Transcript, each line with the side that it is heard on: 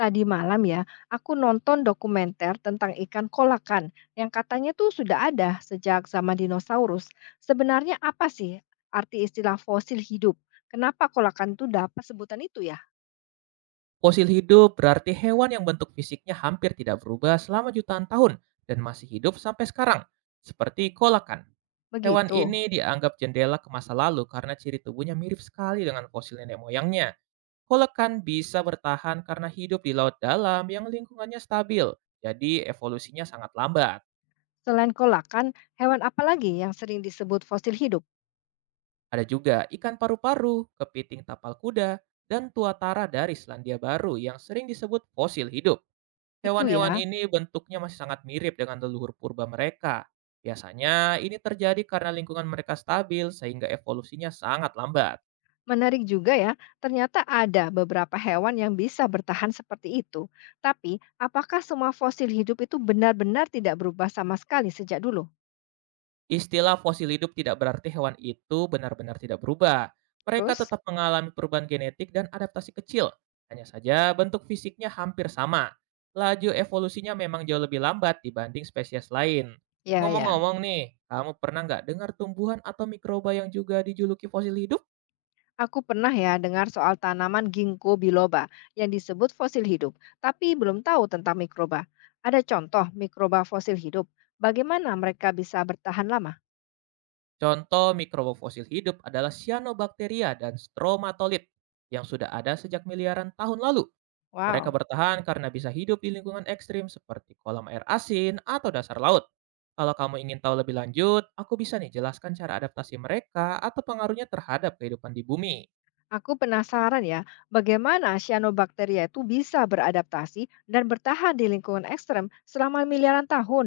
left: Tadi malam ya, aku nonton dokumenter tentang ikan kolakan yang katanya tuh sudah ada sejak zaman dinosaurus. Sebenarnya apa sih arti istilah fosil hidup? Kenapa kolakan tuh dapat sebutan itu ya?
right: Fosil hidup berarti hewan yang bentuk fisiknya hampir tidak berubah selama jutaan tahun dan masih hidup sampai sekarang, seperti kolakan. Hewan
left: Begitu.
right: ini dianggap jendela ke masa lalu karena ciri tubuhnya mirip sekali dengan fosil nenek moyangnya. Kolakan bisa bertahan karena hidup di laut dalam yang lingkungannya stabil, jadi evolusinya sangat lambat.
left: Selain kolakan, hewan apa lagi yang sering disebut fosil hidup?
right: Ada juga ikan paru-paru, kepiting tapal kuda, dan tuatara dari Selandia Baru yang sering disebut fosil hidup.
left: Itu
right: Hewan-hewan
left: ya.
right: ini bentuknya masih sangat mirip dengan leluhur purba mereka. Biasanya ini terjadi karena lingkungan mereka stabil sehingga evolusinya sangat lambat.
left: Menarik juga ya, ternyata ada beberapa hewan yang bisa bertahan seperti itu. Tapi, apakah semua fosil hidup itu benar-benar tidak berubah sama sekali sejak dulu?
right: Istilah fosil hidup tidak berarti hewan itu benar-benar tidak berubah. Mereka
left: Terus,
right: tetap mengalami perubahan genetik dan adaptasi kecil. Hanya saja bentuk fisiknya hampir sama. Laju evolusinya memang jauh lebih lambat dibanding spesies lain.
left: ya ya.
right: Ngomong-ngomong nih, kamu pernah nggak dengar tumbuhan atau mikroba yang juga dijuluki fosil hidup?
left: Aku pernah ya dengar soal tanaman ginkgo biloba yang disebut fosil hidup, tapi belum tahu tentang mikroba. Ada contoh mikroba fosil hidup, bagaimana mereka bisa bertahan lama?
right: Contoh mikroba fosil hidup adalah cyanobacteria dan stromatolith yang sudah ada sejak miliaran tahun lalu. Mereka
left: Wow,
right: bertahan karena bisa hidup di lingkungan ekstrim seperti kolam air asin atau dasar laut. Kalau kamu ingin tahu lebih lanjut, aku bisa nih jelaskan cara adaptasi mereka atau pengaruhnya terhadap kehidupan di bumi.
left: aku penasaran ya, bagaimana cyanobacteria itu bisa beradaptasi dan bertahan di lingkungan ekstrem selama miliaran tahun?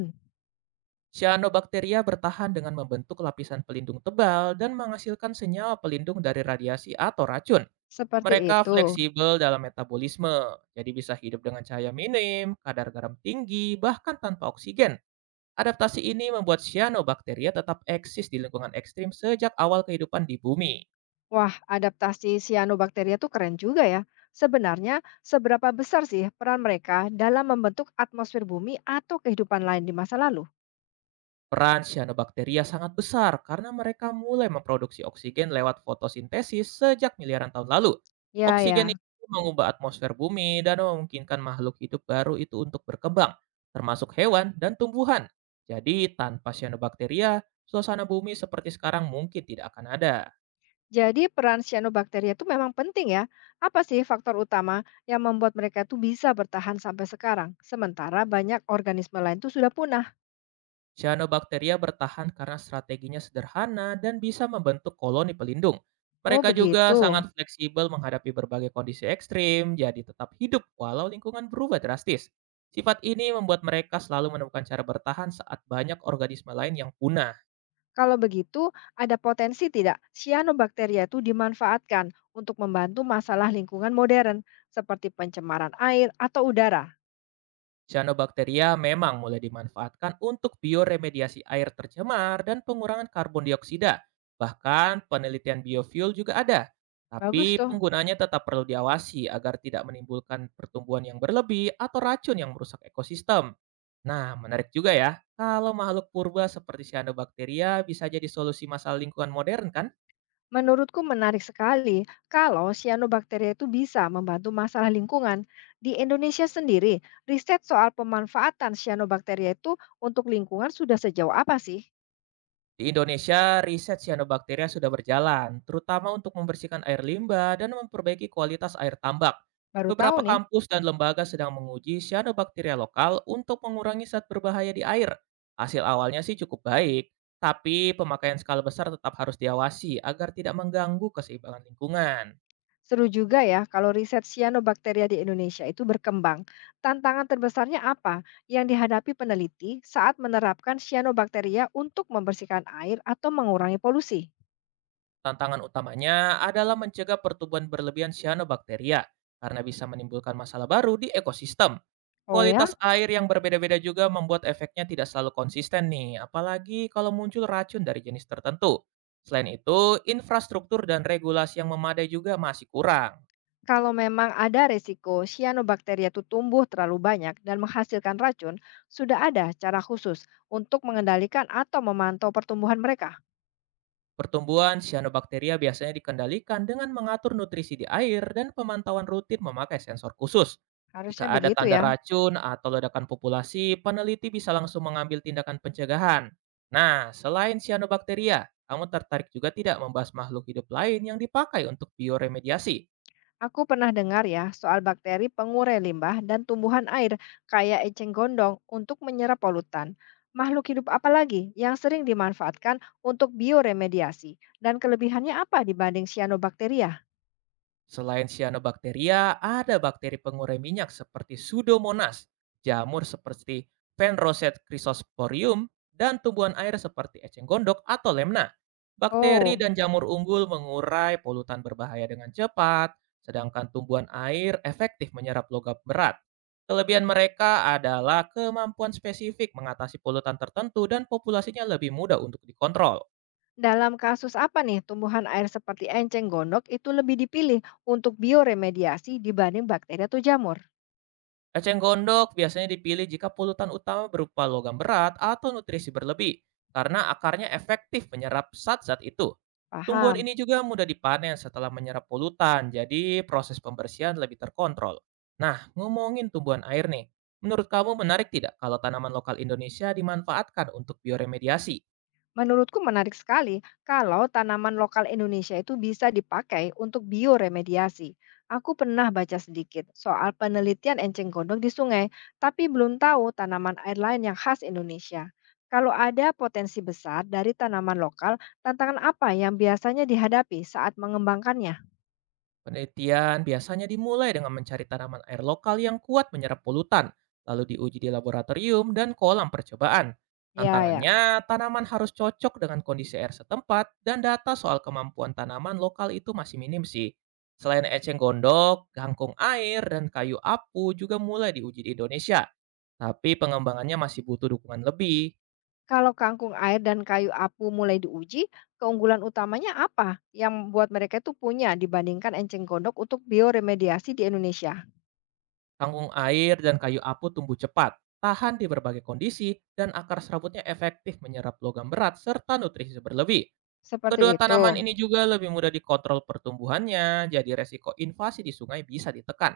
right: Cyanobacteria bertahan dengan membentuk lapisan pelindung tebal dan menghasilkan senyawa pelindung dari radiasi atau racun.
left: Seperti
right: Mereka
left: itu.
right: fleksibel dalam metabolisme, jadi bisa hidup dengan cahaya minim, kadar garam tinggi, bahkan tanpa oksigen. Adaptasi ini membuat cyanobacteria tetap eksis di lingkungan ekstrim sejak awal kehidupan di bumi.
left: Wah, adaptasi cyanobacteria tuh keren juga ya. Sebenarnya, seberapa besar sih peran mereka dalam membentuk atmosfer bumi atau kehidupan lain di masa lalu?
right: Peran cyanobacteria sangat besar karena mereka mulai memproduksi oksigen lewat fotosintesis sejak miliaran tahun lalu.
left: Ya,
right: Oksigen
left: ya.
right: itu mengubah atmosfer bumi dan memungkinkan makhluk hidup baru itu untuk berkembang, termasuk hewan dan tumbuhan. Jadi tanpa cyanobacteria, suasana bumi seperti sekarang mungkin tidak akan ada.
left: Jadi peran cyanobacteria itu memang penting ya. Apa sih faktor utama yang membuat mereka tuh bisa bertahan sampai sekarang? Sementara banyak organisme lain tuh sudah punah.
right: Cyanobacteria bertahan karena strateginya sederhana dan bisa membentuk koloni pelindung.
left: Oh,
right: Mereka juga
left: begitu.
right: sangat fleksibel menghadapi berbagai kondisi ekstrim, jadi tetap hidup walau lingkungan berubah drastis. Sifat ini membuat mereka selalu menemukan cara bertahan saat banyak organisme lain yang punah.
left: Kalau begitu, ada potensi tidak cyanobacteria itu dimanfaatkan untuk membantu masalah lingkungan modern seperti pencemaran air atau udara?
right: Cyanobacteria memang mulai dimanfaatkan untuk bioremediasi air tercemar dan pengurangan karbon dioksida. Bahkan penelitian biofuel juga ada.
left: Bagus
right: Tapi
left: tuh.
right: penggunaannya tetap perlu diawasi agar tidak menimbulkan pertumbuhan yang berlebih atau racun yang merusak ekosistem. Nah, menarik juga ya, kalau makhluk purba seperti cyanobacteria bisa jadi solusi masalah lingkungan modern kan?
left: Menurutku menarik sekali kalau cyanobacteria itu bisa membantu masalah lingkungan. Di Indonesia sendiri, riset soal pemanfaatan cyanobacteria itu untuk lingkungan sudah sejauh apa sih?
right: Di Indonesia, riset cyanobacteria sudah berjalan, terutama untuk membersihkan air limbah dan memperbaiki kualitas air tambak.
left: Baru tahu
right: Beberapa
left: nih.
right: kampus dan lembaga sedang menguji cyanobacteria lokal untuk mengurangi zat berbahaya di air. Hasil awalnya sih cukup baik, tapi pemakaian skala besar tetap harus diawasi agar tidak mengganggu keseimbangan lingkungan.
left: Seru juga ya kalau riset cyanobacteria di Indonesia itu berkembang. Tantangan terbesarnya apa yang dihadapi peneliti saat menerapkan cyanobacteria untuk membersihkan air atau mengurangi polusi?
right: Tantangan utamanya adalah mencegah pertumbuhan berlebihan cyanobacteria karena bisa menimbulkan masalah baru di ekosistem.
left: Oh ya?
right: Kualitas air yang berbeda-beda juga membuat efeknya tidak selalu konsisten nih, apalagi kalau muncul racun dari jenis tertentu. Selain itu, infrastruktur dan regulasi yang memadai juga masih kurang.
left: Kalau memang ada resiko cyanobacteria itu tumbuh terlalu banyak dan menghasilkan racun, sudah ada cara khusus untuk mengendalikan atau memantau pertumbuhan mereka.
right: Pertumbuhan cyanobacteria biasanya dikendalikan dengan mengatur nutrisi di air dan pemantauan rutin memakai sensor khusus. Jika
left: Harusnya
right: ada
left: begitu
right: tanda
left: ya.
right: racun atau ledakan populasi, peneliti bisa langsung mengambil tindakan pencegahan. Nah, selain cyanobacteria, kamu tertarik juga tidak membahas makhluk hidup lain yang dipakai untuk bioremediasi?
left: Aku pernah dengar ya soal bakteri pengurai limbah dan tumbuhan air kayak eceng gondong untuk menyerap polutan. Makhluk hidup apa lagi yang sering dimanfaatkan untuk bioremediasi dan kelebihannya apa dibanding cyanobacteria?
right: Selain cyanobacteria, ada bakteri pengurai minyak seperti Pseudomonas, jamur seperti Penrosette chrysosporium, dan tumbuhan air seperti eceng gondok atau lemna. Bakteri
left: Oh,
right: dan jamur unggul mengurai polutan berbahaya dengan cepat, sedangkan tumbuhan air efektif menyerap logam berat. Kelebihan mereka adalah kemampuan spesifik mengatasi polutan tertentu dan populasinya lebih mudah untuk dikontrol.
left: dalam kasus apa nih, tumbuhan air seperti enceng gondok itu lebih dipilih untuk bioremediasi dibanding bakteri atau jamur?
right: Eceng gondok biasanya dipilih jika polutan utama berupa logam berat atau nutrisi berlebih, karena akarnya efektif menyerap zat-zat itu. Tumbuhan
left: Paham.
right: ini juga mudah dipanen setelah menyerap polutan, jadi proses pembersihan lebih terkontrol. Nah, ngomongin tumbuhan air nih, menurut kamu menarik tidak kalau tanaman lokal Indonesia dimanfaatkan untuk bioremediasi?
left: Menurutku menarik sekali kalau tanaman lokal Indonesia itu bisa dipakai untuk bioremediasi. Aku pernah baca sedikit soal penelitian enceng gondok di sungai, tapi belum tahu tanaman air lain yang khas Indonesia. Kalau ada potensi besar dari tanaman lokal, tantangan apa yang biasanya dihadapi saat mengembangkannya?
right: Penelitian biasanya dimulai dengan mencari tanaman air lokal yang kuat menyerap polutan, lalu diuji di laboratorium dan kolam percobaan.
left: Ya, ya.
right: Tantangannya, tanaman harus cocok dengan kondisi air setempat dan data soal kemampuan tanaman lokal itu masih minim sih. Selain eceng gondok, kangkung air, dan kayu apu juga mulai diuji di Indonesia. Tapi pengembangannya masih butuh dukungan lebih.
left: Kalau kangkung air dan kayu apu mulai diuji, keunggulan utamanya apa yang membuat mereka itu punya dibandingkan enceng gondok untuk bioremediasi di Indonesia?
right: Kangkung air dan kayu apu tumbuh cepat, tahan di berbagai kondisi, dan akar serabutnya efektif menyerap logam berat serta nutrisi berlebih.
left: Seperti
right: Kedua
left: itu.
right: tanaman ini juga lebih mudah dikontrol pertumbuhannya, jadi resiko invasi di sungai bisa ditekan.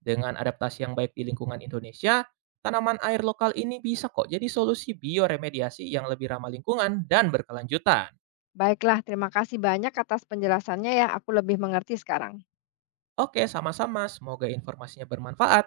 right: Dengan adaptasi yang baik di lingkungan Indonesia, tanaman air lokal ini bisa kok jadi solusi bioremediasi yang lebih ramah lingkungan dan berkelanjutan.
left: Baiklah, terima kasih banyak atas penjelasannya ya. Aku lebih mengerti sekarang.
right: Oke, sama-sama. Semoga informasinya bermanfaat.